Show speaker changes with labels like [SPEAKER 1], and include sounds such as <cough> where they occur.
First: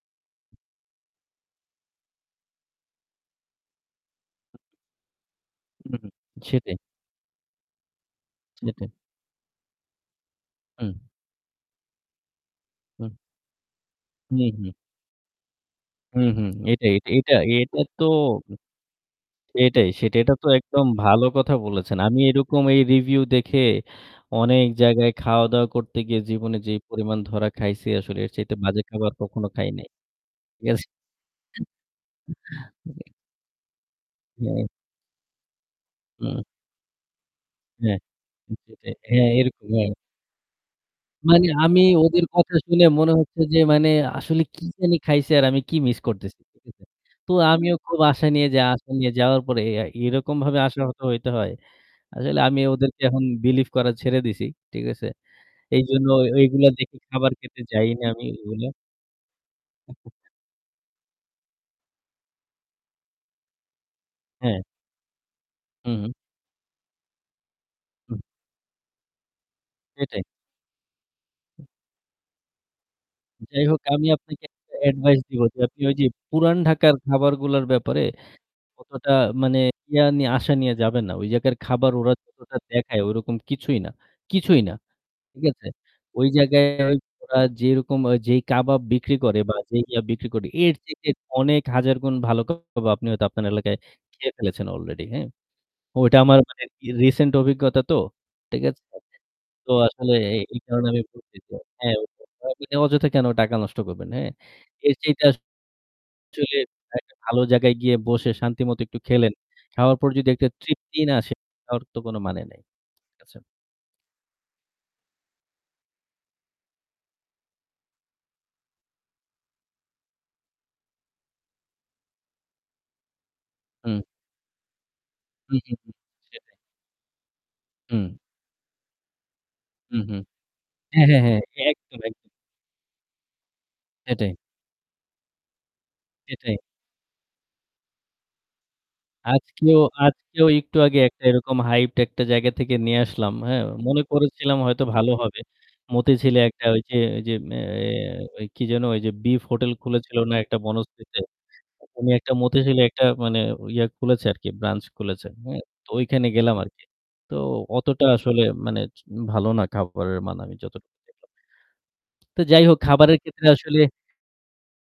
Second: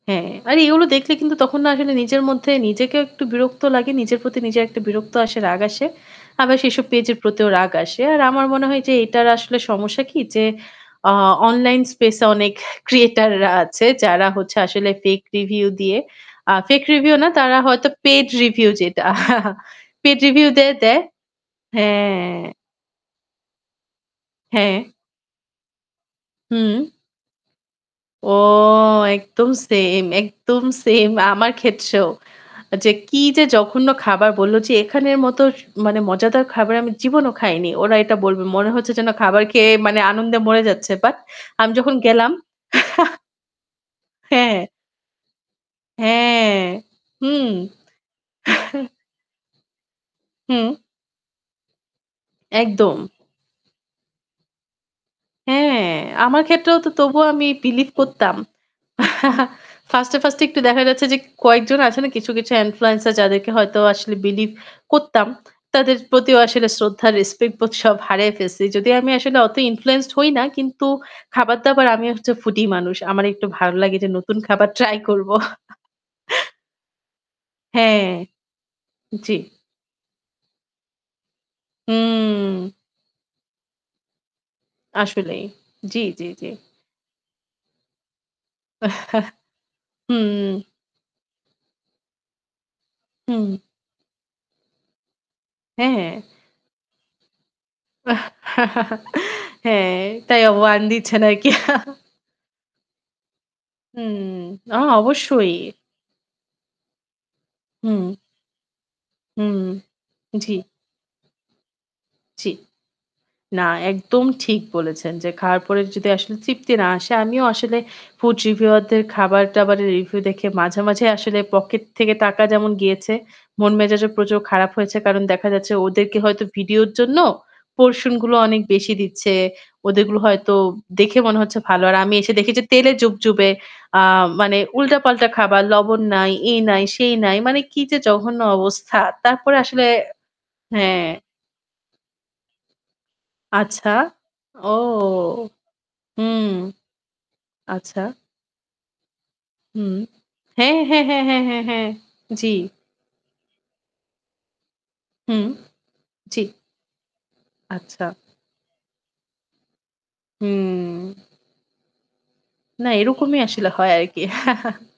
[SPEAKER 1] হ্যাঁ, আর এগুলো দেখলে কিন্তু তখন না আসলে নিজের মধ্যে নিজেকেও একটু বিরক্ত লাগে। নিজের প্রতি নিজের একটা বিরক্ত আসে, রাগ আসে।
[SPEAKER 2] উম হুম।
[SPEAKER 1] আবার
[SPEAKER 2] সেটাই।
[SPEAKER 1] সেসব পেজের প্রতিও রাগ আসে। আর আমার মনে হয়
[SPEAKER 2] সেটাই।
[SPEAKER 1] যে এটার আসলে সমস্যা কি যে,
[SPEAKER 2] হুম।
[SPEAKER 1] আ online space এ অনেক
[SPEAKER 2] হুম।
[SPEAKER 1] creator রা আছে যারা
[SPEAKER 2] হুম,
[SPEAKER 1] হচ্ছে
[SPEAKER 2] হুম।
[SPEAKER 1] আসলে fake review দিয়ে
[SPEAKER 2] হুম, হুম।
[SPEAKER 1] আ fake
[SPEAKER 2] এটাই
[SPEAKER 1] review না
[SPEAKER 2] এইটা
[SPEAKER 1] তারা
[SPEAKER 2] এইটা
[SPEAKER 1] হয়তো
[SPEAKER 2] তো
[SPEAKER 1] paid review যেটা <chuckles>
[SPEAKER 2] এটাই।
[SPEAKER 1] paid
[SPEAKER 2] সেটা তো
[SPEAKER 1] review দিয়ে
[SPEAKER 2] একদম
[SPEAKER 1] দেয়
[SPEAKER 2] ভালো কথা বলেছেন। আমি
[SPEAKER 1] হ্যাঁ।
[SPEAKER 2] এরকম এই review দেখে অনেক
[SPEAKER 1] হ্যাঁ।
[SPEAKER 2] জায়গায় খাওয়া-দাওয়া করতে গিয়ে জীবনে যে
[SPEAKER 1] হুম।
[SPEAKER 2] পরিমাণ ধরা খাইছি আসলে এর
[SPEAKER 1] ও,
[SPEAKER 2] চাইতে বাজে খাবার কখনো
[SPEAKER 1] একদম
[SPEAKER 2] খাই নাই।
[SPEAKER 1] সেইম একদম
[SPEAKER 2] ঠিক আছে?
[SPEAKER 1] সেইম। আমার ক্ষেত্রেও। যে
[SPEAKER 2] আমি
[SPEAKER 1] কি যে জঘন্য খাবার! বললো
[SPEAKER 2] হ্যাঁ।
[SPEAKER 1] যে, "এখানের মতো মানে
[SPEAKER 2] হুম।
[SPEAKER 1] মজাদার খাবার আমি জীবনেও খাইনি।" ওরা
[SPEAKER 2] হ্যাঁ।
[SPEAKER 1] এটা বলবে
[SPEAKER 2] উম
[SPEAKER 1] মনে হচ্ছে
[SPEAKER 2] সেটাই।
[SPEAKER 1] যেন
[SPEAKER 2] হ্যাঁ,
[SPEAKER 1] খাবার খেয়ে
[SPEAKER 2] এরকমই, হ্যাঁ।
[SPEAKER 1] মানে আনন্দে মরে যাচ্ছে। বাট
[SPEAKER 2] মানে
[SPEAKER 1] আমি
[SPEAKER 2] আমি
[SPEAKER 1] যখন
[SPEAKER 2] ওদের
[SPEAKER 1] গেলাম
[SPEAKER 2] কথা শুনে মনে
[SPEAKER 1] <chuckles>
[SPEAKER 2] হচ্ছে যে মানে আসলে
[SPEAKER 1] হ্যাঁ।
[SPEAKER 2] কি জানি খাইছে আর আমি কি মিস করতেছি।
[SPEAKER 1] হ্যাঁ।
[SPEAKER 2] <unintelligible> তো
[SPEAKER 1] হুম।
[SPEAKER 2] আমিও
[SPEAKER 1] <chuckles>
[SPEAKER 2] খুব আশা নিয়ে যাওয়া আশা নিয়ে যাওয়ার পরে এরকমভাবে
[SPEAKER 1] হুম।
[SPEAKER 2] আশাহত হইতে হয়। আসলে আমি
[SPEAKER 1] একদম।
[SPEAKER 2] ওদেরকে এখন believe করা ছেড়ে দিছি। ঠিক আছে?
[SPEAKER 1] হ্যাঁ,
[SPEAKER 2] এইজন্য ওই
[SPEAKER 1] আমার
[SPEAKER 2] ওইগুলা
[SPEAKER 1] ক্ষেত্রেও তো
[SPEAKER 2] দেখে
[SPEAKER 1] তবুও
[SPEAKER 2] খাবার
[SPEAKER 1] আমি
[SPEAKER 2] খেতে যাই
[SPEAKER 1] believe
[SPEAKER 2] না আমি
[SPEAKER 1] করতাম।
[SPEAKER 2] ওইগুলা।
[SPEAKER 1] <chuckles> 1st এ
[SPEAKER 2] <chuckles>
[SPEAKER 1] 1st এ একটু দেখা যাচ্ছে যে কয়েকজন আছে না? কিছু, কিছু influencer যাদেরকে হয়তো আসলে believe
[SPEAKER 2] হ্যাঁ।
[SPEAKER 1] করতাম।
[SPEAKER 2] হু,
[SPEAKER 1] তাদের
[SPEAKER 2] হুম।
[SPEAKER 1] প্রতিও আসলে শ্রদ্ধা, respect বোধ সব
[SPEAKER 2] হুম।
[SPEAKER 1] হারায়ে ফেলেছি। যদিও আমি আসলে অত influenced
[SPEAKER 2] সেটাই।
[SPEAKER 1] হই না। কিন্তু খাবার-দাবার, আমি হচ্ছে foodie মানুষ। আমার একটু
[SPEAKER 2] যাই
[SPEAKER 1] ভালো
[SPEAKER 2] হোক,
[SPEAKER 1] লাগে যে
[SPEAKER 2] আমি
[SPEAKER 1] নতুন
[SPEAKER 2] আপনাকে
[SPEAKER 1] খাবার
[SPEAKER 2] একটা
[SPEAKER 1] ট্রাই
[SPEAKER 2] advice
[SPEAKER 1] করবো।
[SPEAKER 2] দিব যে আপনি ওইযে
[SPEAKER 1] <chuckles>
[SPEAKER 2] পুরান ঢাকার খাবারগুলোর ব্যাপারে
[SPEAKER 1] হ্যাঁ।
[SPEAKER 2] অতটা
[SPEAKER 1] জি।
[SPEAKER 2] মানে ইয়া নিয়ে আশা নিয়ে যাবেন না। ওই জায়গার খাবার ওরা যতটা
[SPEAKER 1] হুম।
[SPEAKER 2] দেখায় ওরকম কিছুই না কিছুই না।
[SPEAKER 1] আসলেই।
[SPEAKER 2] ঠিক আছে?
[SPEAKER 1] জি,
[SPEAKER 2] ওই
[SPEAKER 1] জি, জি।
[SPEAKER 2] জায়গায় ওই ওরা যেইরকম যেই কাবাব বিক্রি
[SPEAKER 1] <chuckles>
[SPEAKER 2] করে বা যেই ইয়া বিক্রি করে
[SPEAKER 1] হুম।
[SPEAKER 2] এর চাইতে অনেক হাজার গুণ ভালো কাবাব আপনি হয়তো আপনার
[SPEAKER 1] হুম।
[SPEAKER 2] এলাকায় খেয়ে ফেলেছেন অলরেডি, হ্যাঁ? ও
[SPEAKER 1] হ্যাঁ।
[SPEAKER 2] ওইটা আমার মানে recent অভিজ্ঞতা তো।
[SPEAKER 1] হ্যাঁ,
[SPEAKER 2] ঠিক আছে? তো আসলে
[SPEAKER 1] <chuckles>
[SPEAKER 2] এ
[SPEAKER 1] তাই
[SPEAKER 2] এই
[SPEAKER 1] warn
[SPEAKER 2] কারণে আমি
[SPEAKER 1] দিচ্ছেন
[SPEAKER 2] বলছি
[SPEAKER 1] আরকি?
[SPEAKER 2] যে হ্যাঁ,
[SPEAKER 1] <chuckles>
[SPEAKER 2] আপনি অযথা কেন টাকা নষ্ট করবেন,
[SPEAKER 1] হুম।
[SPEAKER 2] হ্যাঁ?
[SPEAKER 1] না
[SPEAKER 2] এর চাইতে
[SPEAKER 1] অবশ্যই।
[SPEAKER 2] আসলে একটা ভালো জায়গায় গিয়ে
[SPEAKER 1] হুম।
[SPEAKER 2] বসে শান্তি মতো একটু খেলেন।
[SPEAKER 1] হুম।
[SPEAKER 2] খাওয়ার পর যদি একটা
[SPEAKER 1] জি।
[SPEAKER 2] তৃপ্তি না আসে খাওয়ার তো কোন মানে
[SPEAKER 1] জি।
[SPEAKER 2] নাই। আচ্ছা।
[SPEAKER 1] না, একদম ঠিক বলেছেন যে খাওয়ার পরে যদি আসলে তৃপ্তি না আসে আমিও আসলে food reviewer দের খাবার-দাবারের review দেখে মাঝেমাঝেই আসলে pocket থেকে টাকা যেমন গিয়েছে,
[SPEAKER 2] হুম।
[SPEAKER 1] মন-মেজাজও প্রচুর খারাপ হয়েছে। কারণ দেখা
[SPEAKER 2] হু,
[SPEAKER 1] যাচ্ছে
[SPEAKER 2] হু, হু।
[SPEAKER 1] ওদেরকে হয়তো
[SPEAKER 2] সেটাই।
[SPEAKER 1] ভিডিওর জন্য
[SPEAKER 2] হুম।
[SPEAKER 1] portion গুলো অনেক বেশি দিচ্ছে।
[SPEAKER 2] হু, হু।
[SPEAKER 1] ওদেরগুলো হয়তো
[SPEAKER 2] হ্যাঁ,
[SPEAKER 1] দেখে
[SPEAKER 2] হ্যাঁ, হ্যাঁ।
[SPEAKER 1] মনে হচ্ছে ভালো। আর
[SPEAKER 2] একদম,
[SPEAKER 1] আমি
[SPEAKER 2] একদম।
[SPEAKER 1] এসে দেখি যে তেলে জুবজুবে আ
[SPEAKER 2] সেটাই।
[SPEAKER 1] মানে উল্টাপাল্টা খাবার, লবণ নাই,
[SPEAKER 2] সেটাই।
[SPEAKER 1] এই নাই, সেই নাই। মানে কি যে জঘন্য অবস্থা! তারপরে
[SPEAKER 2] আজকেও
[SPEAKER 1] আসলে
[SPEAKER 2] আজকেও একটু আগে
[SPEAKER 1] হ্যাঁ।
[SPEAKER 2] একটা এরকম hyped একটা জায়গা থেকে নিয়ে আসলাম, হ্যাঁ?
[SPEAKER 1] আচ্ছা।
[SPEAKER 2] মনে করেছিলাম
[SPEAKER 1] ও,
[SPEAKER 2] হয়তো ভালো হবে। মতিঝিলে
[SPEAKER 1] হুম।
[SPEAKER 2] একটা ওইযে ওইযে এ
[SPEAKER 1] আচ্ছা।
[SPEAKER 2] ওই কি যেন ওইযে বিফ হোটেল
[SPEAKER 1] হুম। হুম।
[SPEAKER 2] খুলেছিল না একটা
[SPEAKER 1] হ্যাঁ, হ্যাঁ,
[SPEAKER 2] বনশ্রীতে?
[SPEAKER 1] হ্যাঁ, হ্যাঁ, হ্যাঁ, হ্যাঁ।
[SPEAKER 2] অইরকমই একটা
[SPEAKER 1] জি।
[SPEAKER 2] মতিঝিলে একটা মানে ইয়া খুলেছে আরকি, ব্রাঞ্চ খুলেছে।
[SPEAKER 1] হুম।
[SPEAKER 2] হ্যাঁ? তো ওইখানে
[SPEAKER 1] জি।
[SPEAKER 2] গেলাম আরকি। তো
[SPEAKER 1] আচ্ছা।
[SPEAKER 2] অতটা আসলে মানে ভালো না খাবারের মান আমি
[SPEAKER 1] হুম।
[SPEAKER 2] যতটুকু দেখলাম। তো যাই হোক,
[SPEAKER 1] না,
[SPEAKER 2] খাবারের
[SPEAKER 1] এরকমই
[SPEAKER 2] ক্ষেত্রে
[SPEAKER 1] আসলে
[SPEAKER 2] আসলে
[SPEAKER 1] হয় আরকি। <chuckles>